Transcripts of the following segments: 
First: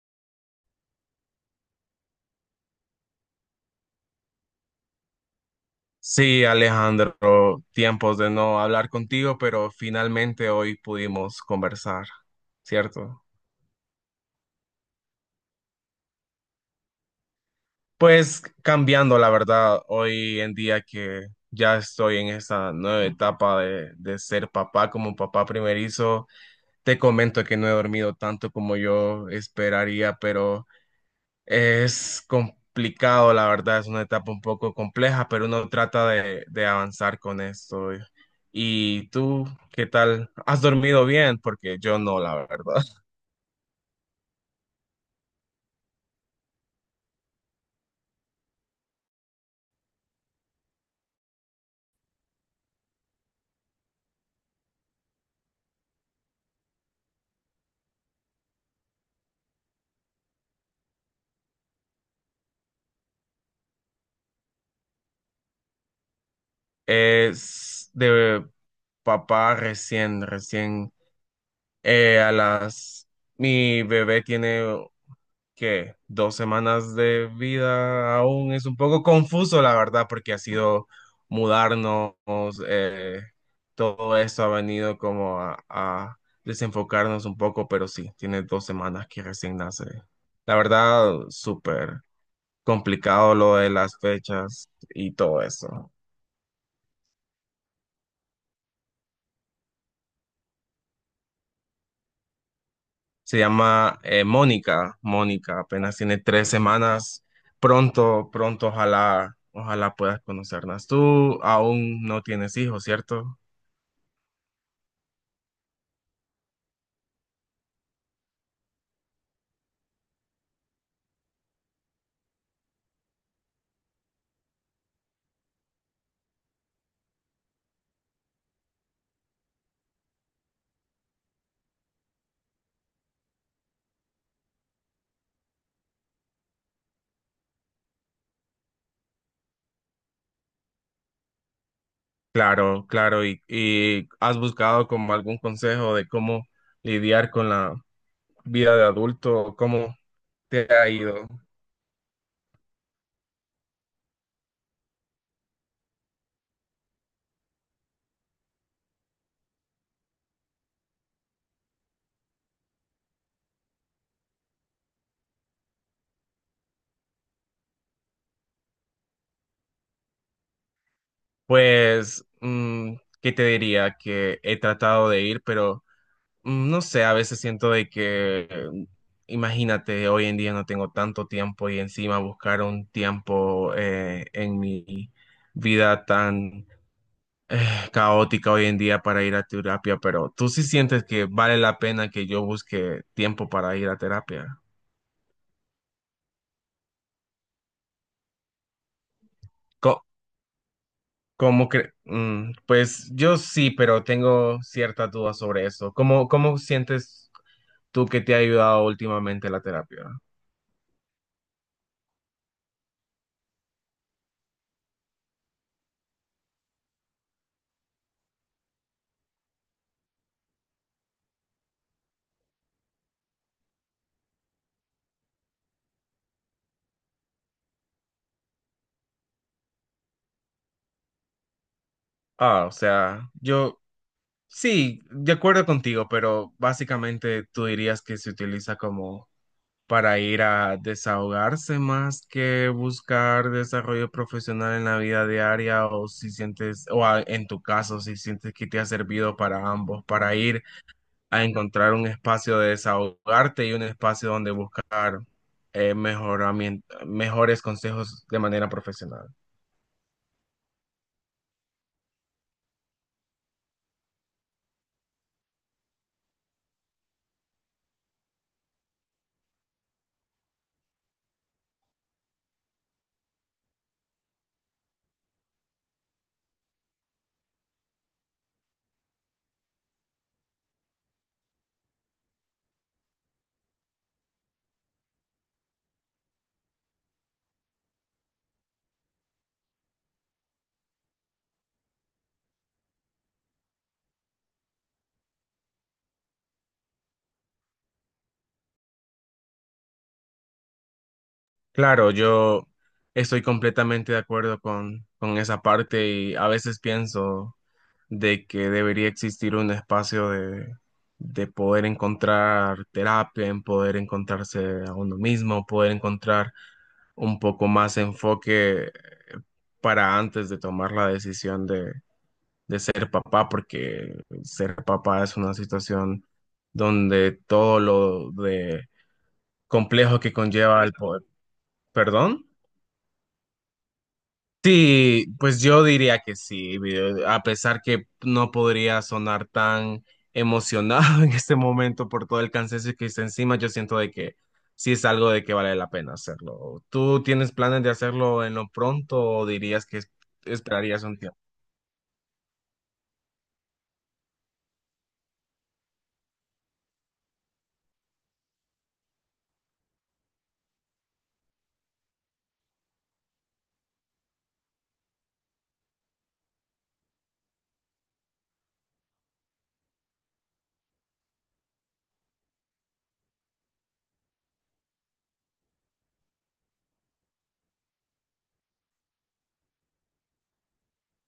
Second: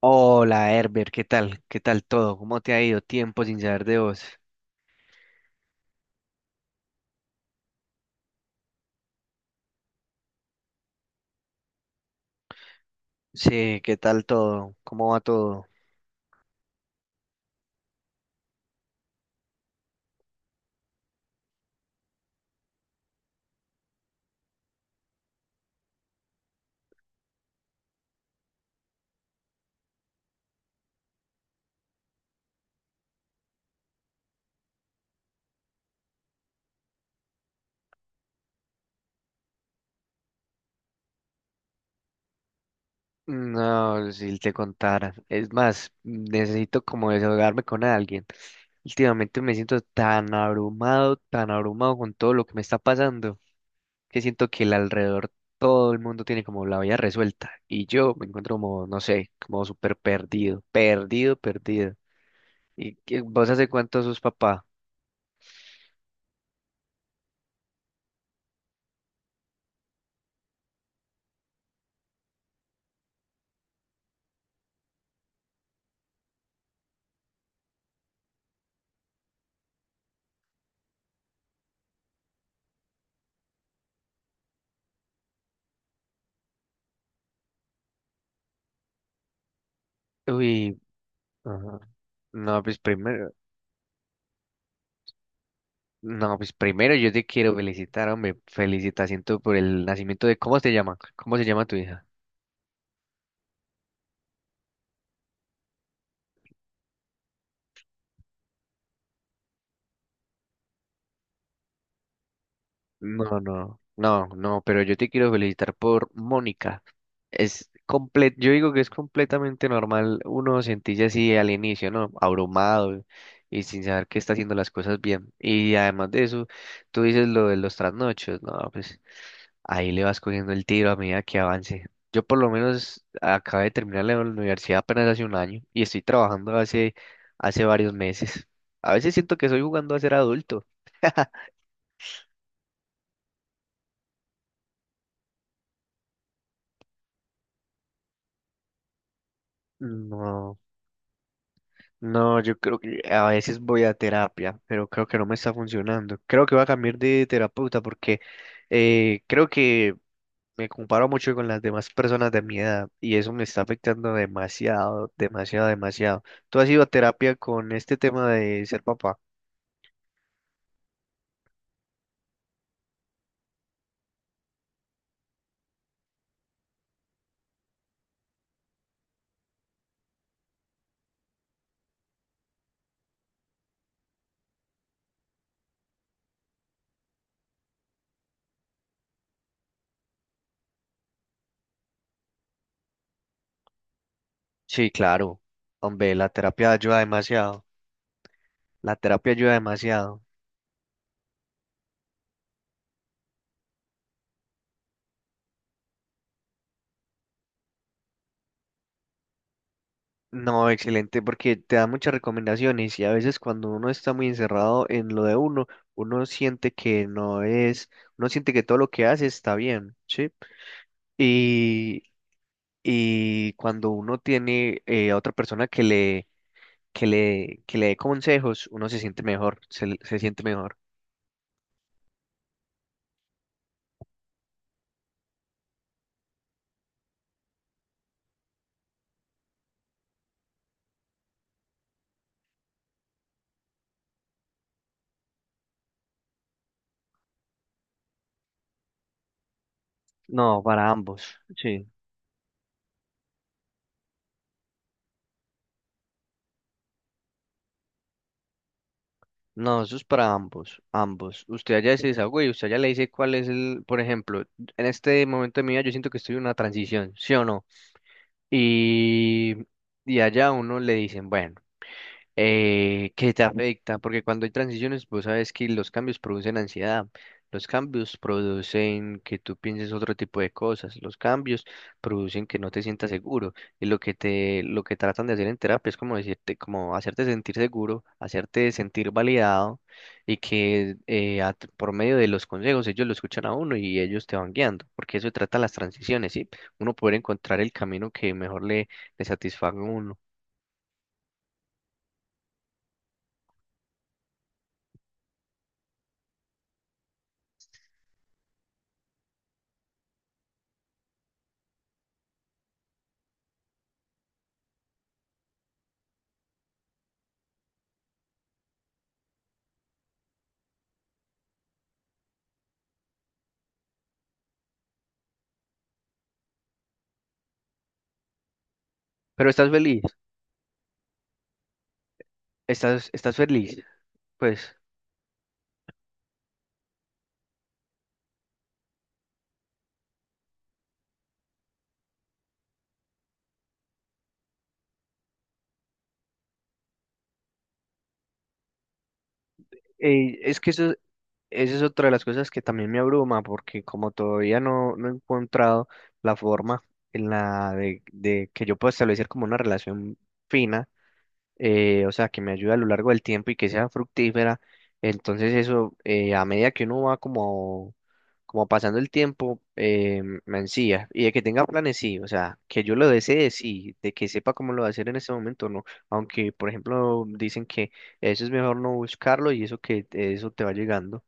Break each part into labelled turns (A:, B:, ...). A: Hola Herbert, ¿qué tal? ¿Qué tal todo? ¿Cómo te ha ido? Tiempo sin saber de vos.
B: Sí, Alejandro, tiempos de no hablar contigo, pero finalmente hoy pudimos conversar, ¿cierto?
A: Sí, ¿qué tal todo? ¿Cómo va todo?
B: Pues cambiando, la verdad, hoy en día que ya estoy en esta nueva etapa de ser papá como papá primerizo, te comento que no he dormido tanto como yo esperaría, pero es complicado, la verdad, es una etapa un poco compleja, pero uno trata de avanzar con esto. ¿Y tú qué tal? ¿Has dormido bien? Porque yo no, la verdad.
A: No, si te contara. Es más, necesito como desahogarme con alguien. Últimamente me siento tan abrumado con todo lo que me está pasando, que siento que el alrededor todo el mundo tiene como la vida resuelta y yo me encuentro como, no sé, como súper perdido, perdido, perdido. ¿Y vos hace cuánto sos papá?
B: Es de papá recién, a las... Mi bebé tiene que dos semanas de vida, aún es un poco confuso, la verdad, porque ha sido mudarnos, eh, todo esto ha venido como a desenfocarnos un poco, pero sí, tiene dos semanas que recién nace. La
A: Uy,
B: verdad,
A: ajá.
B: súper
A: No, pues primero,
B: complicado lo de las fechas y todo eso.
A: no, pues primero yo te quiero felicitar, hombre. Felicitación tú por el nacimiento de, ¿cómo se llama? ¿Cómo se llama tu hija?
B: Se llama Mónica. Mónica apenas tiene tres semanas. Pronto, pronto, ojalá, ojalá puedas conocerlas. Tú aún no tienes hijos, ¿cierto?
A: No, no, no, no, pero yo te quiero felicitar por Mónica. Es comple Yo digo que es completamente normal uno sentirse así al inicio, ¿no? Abrumado y sin saber que está haciendo las cosas bien. Y además de eso, tú dices lo de los trasnochos, no, pues. Ahí le vas cogiendo el tiro a medida que avance. Yo por lo menos acabé de terminar la universidad apenas hace un año y estoy trabajando hace varios meses. A veces siento que estoy jugando a ser adulto.
B: Claro, claro. ¿Y has buscado como algún consejo de cómo lidiar con la vida de adulto? ¿Cómo
A: No,
B: te ha ido?
A: no, yo creo que a veces voy a terapia, pero creo que no me está funcionando. Creo que voy a cambiar de terapeuta porque creo que me comparo mucho con las demás personas de mi edad y eso me está afectando demasiado, demasiado, demasiado. ¿Tú has ido a terapia con este tema de ser papá?
B: Pues, mm, ¿qué te diría? Que he tratado de ir, pero mm, no sé, a veces siento de que, imagínate, hoy en día no tengo tanto tiempo y encima buscar un tiempo en mi vida tan eh, caótica hoy en día para ir a terapia, pero tú sí sientes que vale la pena que yo busque tiempo para ir a terapia.
A: Sí, claro. Hombre, la terapia ayuda demasiado. La terapia ayuda
B: Co-
A: demasiado.
B: ¿Cómo pues yo sí, pero tengo ciertas dudas sobre eso? ¿Cómo, cómo sientes tú que te ha ayudado últimamente la terapia?
A: No, excelente, porque te da muchas recomendaciones y a veces cuando uno está muy encerrado en lo de uno, uno siente que no es, uno siente que todo lo que hace está bien, ¿sí? Y, y cuando uno tiene a otra persona que le dé consejos, uno se siente mejor, se siente mejor.
B: Ah, o sea, yo... Sí, de acuerdo contigo, pero básicamente tú dirías que se utiliza como para ir a desahogarse más que buscar desarrollo profesional en la vida diaria, o si sientes, o en tu caso, si sientes que te ha servido para ambos, para
A: No,
B: ir
A: para ambos,
B: a
A: sí.
B: encontrar un espacio de desahogarte y un espacio donde buscar mejores consejos de manera profesional.
A: No, eso es para ambos, ambos. Usted allá se desahogó y usted allá le dice cuál es el, por ejemplo, en este momento de mi vida yo siento que estoy en una transición, ¿sí o no? Y, y allá a uno le dicen, bueno que te afecta, porque cuando hay transiciones, pues sabes que los cambios producen ansiedad, los cambios producen que tú pienses otro tipo de cosas, los cambios producen que no te sientas seguro, y lo que te, lo que tratan de hacer en terapia es como decirte, como hacerte sentir seguro, hacerte sentir validado, y que por medio de los consejos ellos lo escuchan a uno y ellos te van guiando, porque eso trata las transiciones, ¿sí? Uno poder encontrar el camino que mejor le satisfaga a uno.
B: Claro, yo estoy completamente de acuerdo con esa parte y a veces pienso de que debería existir un espacio de poder encontrar terapia, en poder encontrarse a uno mismo, poder encontrar un poco más enfoque para antes de tomar la decisión de ser papá, porque ser papá es una situación donde todo lo de
A: Pero estás feliz.
B: complejo que conlleva el poder. ¿Perdón?
A: Estás feliz. Pues
B: Sí, pues yo diría que sí, a pesar que no podría sonar tan emocionado en este momento por todo el cansancio que está encima, yo siento de que sí es algo de que vale la pena hacerlo. ¿Tú tienes planes de hacerlo en lo pronto o dirías que
A: eh, es que eso,
B: esperarías un tiempo?
A: esa es otra de las cosas que también me abruma, porque como todavía no he encontrado la forma en de que yo pueda establecer como una relación fina. O sea, que me ayude a lo largo del tiempo y que sea fructífera. Entonces eso, a medida que uno va como pasando el tiempo, me ansía. Y de que tenga planes, sí, o sea, que yo lo desee, sí, de que sepa cómo lo va a hacer en ese momento, no. Aunque, por ejemplo, dicen que eso es mejor no buscarlo y eso que eso te va llegando,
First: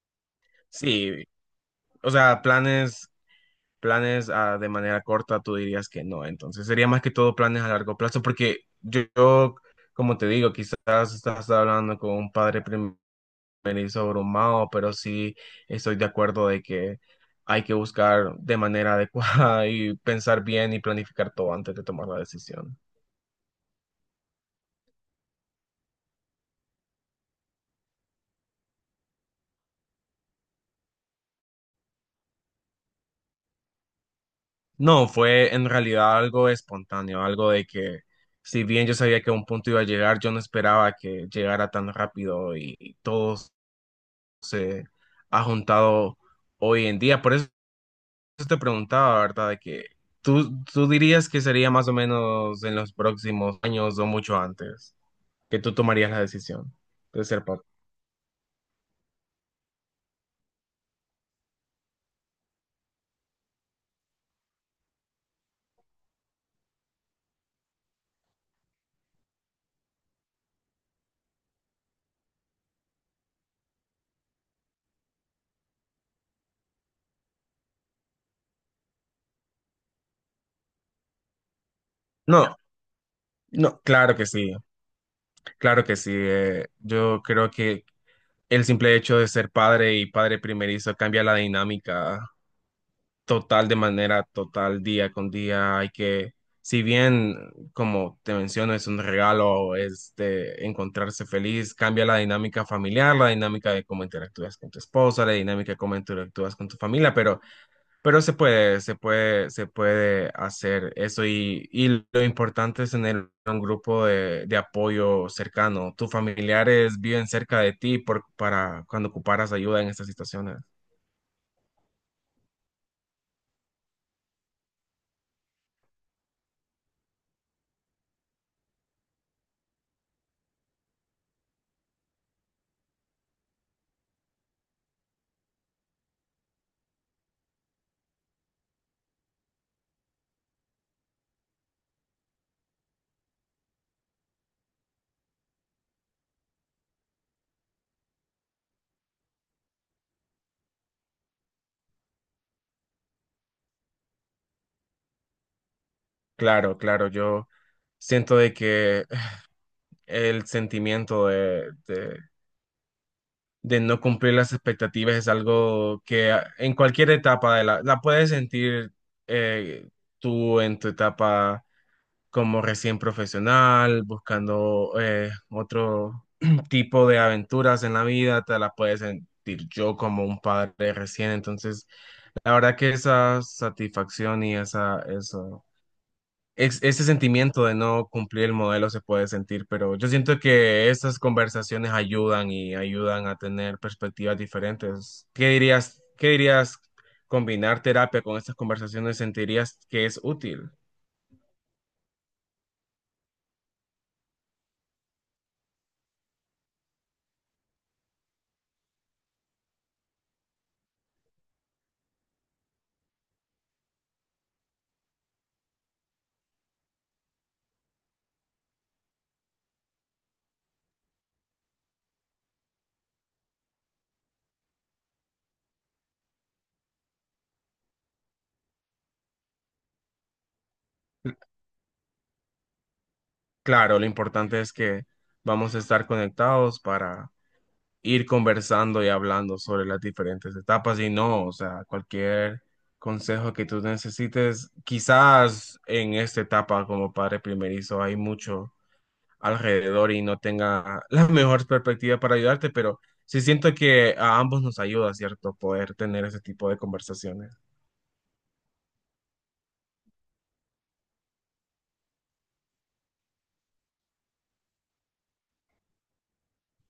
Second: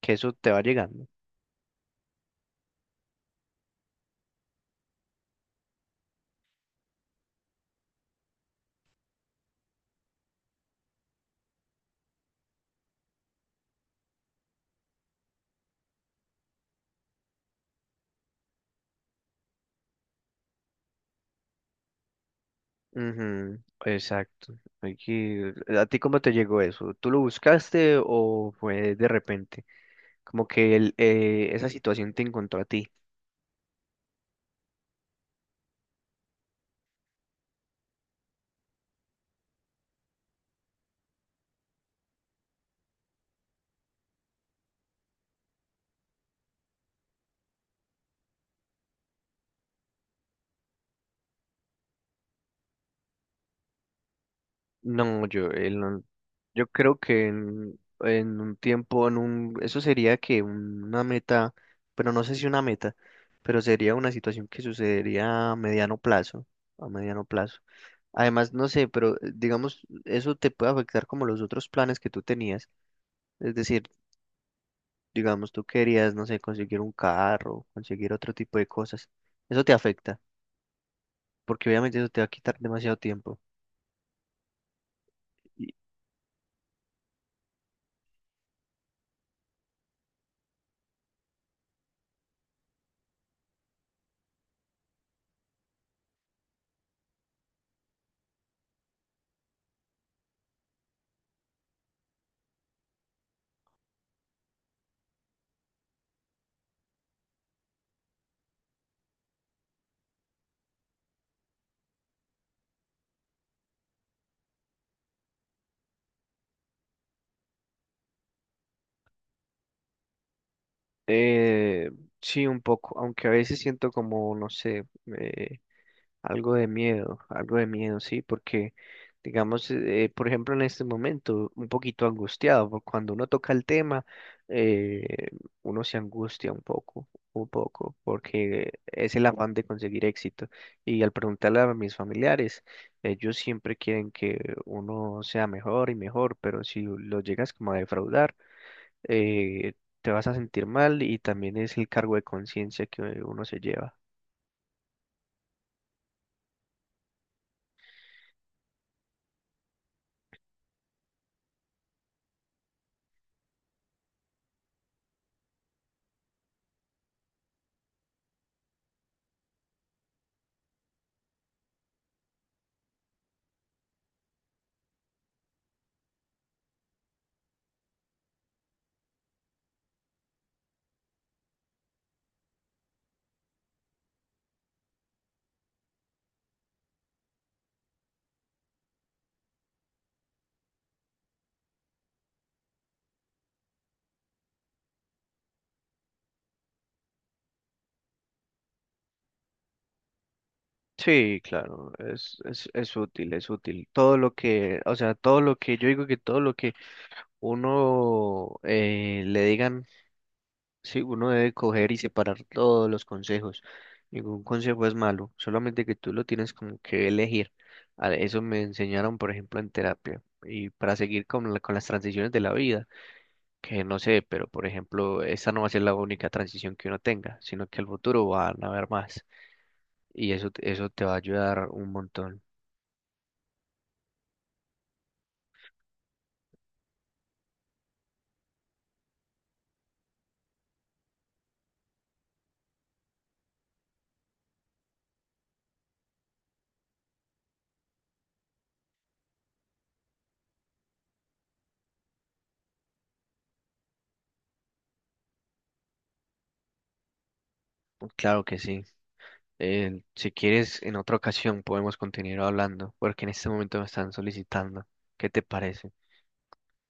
A: que eso te va llegando.
B: Sí, o sea, planes, planes ah, de manera corta, tú dirías que no, entonces sería más que todo planes a largo plazo, porque yo, como te digo, quizás estás hablando con un padre primerizo venir sobrehumano, pero sí estoy de acuerdo de que hay que buscar de manera adecuada y pensar bien y planificar todo antes de tomar la decisión.
A: Ujú, exacto. ¿A ti cómo te llegó eso? ¿Tú lo buscaste o fue de repente? Como que él, esa situación te encontró a ti.
B: No, fue en realidad algo espontáneo, algo de que si bien yo sabía que a un punto iba a llegar, yo no esperaba que llegara tan rápido y todo se ha juntado hoy en día. Por eso eso te preguntaba, ¿verdad? De que tú dirías que sería más o menos en los próximos años o mucho antes
A: No, yo,
B: que tú
A: él no-
B: tomarías la
A: Yo
B: decisión
A: creo
B: de
A: que
B: ser papá.
A: en un tiempo, eso sería una meta, pero no sé si una meta, pero sería una situación que sucedería a mediano plazo, a mediano plazo. Además, no sé, pero digamos, eso te puede afectar como los otros planes que tú tenías. Es decir, digamos, tú querías, no sé, conseguir un carro, conseguir otro tipo de cosas. Eso te afecta, porque obviamente eso te va a
B: No,
A: quitar demasiado tiempo.
B: no, claro que sí, claro que sí. Yo creo que el simple hecho de ser padre y padre primerizo cambia la dinámica total de manera total día con día. Hay que, si bien, como te menciono, es un regalo, es de encontrarse feliz, cambia la dinámica familiar, la dinámica de cómo interactúas con tu esposa, la dinámica de cómo interactúas con tu familia, pero, pero se puede hacer eso y lo importante es tener un grupo de apoyo cercano. Tus familiares viven cerca de ti por, para cuando ocuparas ayuda en estas situaciones.
A: Eh, sí, un poco, aunque a veces siento como, no sé, eh, algo de miedo, sí, porque, digamos, por ejemplo, en este momento, un poquito angustiado, porque cuando uno toca el tema, eh, uno se angustia un poco, porque es el afán de conseguir éxito. Y al preguntarle a mis familiares, ellos siempre quieren que uno sea mejor y mejor, pero si lo llegas como a defraudar, eh, te vas a sentir mal y también es el cargo de conciencia que uno se lleva.
B: Claro, claro, yo siento de que el sentimiento de no cumplir las expectativas es algo que en cualquier etapa de la, la puedes sentir eh, tú en tu etapa como recién profesional, buscando otro tipo de aventuras en la vida, te la puedes sentir yo como un padre recién, entonces la verdad que esa satisfacción y esa, eso ese sentimiento de no cumplir el modelo se puede sentir, pero yo siento que estas conversaciones ayudan y ayudan a tener perspectivas diferentes. Qué dirías combinar terapia con estas conversaciones? ¿Sentirías que es útil?
A: Sí, claro, es útil, es útil. O sea, yo digo que todo lo que uno le digan, sí, uno debe coger y separar todos los consejos. Ningún consejo es malo, solamente que tú lo tienes como que elegir. Eso me enseñaron, por ejemplo, en terapia y para seguir con las transiciones de la vida. Que no sé, pero por ejemplo, esta no va a ser la única transición que uno tenga, sino que al futuro van a haber más y eso te va a ayudar un montón.
B: Claro, lo importante es que vamos a estar conectados para ir conversando y hablando sobre las diferentes etapas y no, o sea, cualquier consejo que tú necesites, quizás en esta etapa como padre primerizo hay mucho alrededor y no tenga la mejor perspectiva para ayudarte, pero sí siento que a ambos nos ayuda, ¿cierto? Poder tener ese tipo de conversaciones.
A: Claro que sí. Si quieres, en otra ocasión podemos continuar hablando, porque en este momento me están solicitando. ¿Qué te parece?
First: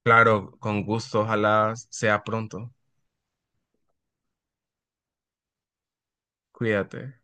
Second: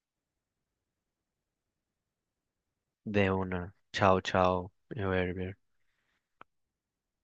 B: Claro, con gusto, ojalá sea pronto.
A: De una. Chao, chao. Berber.
B: Cuídate.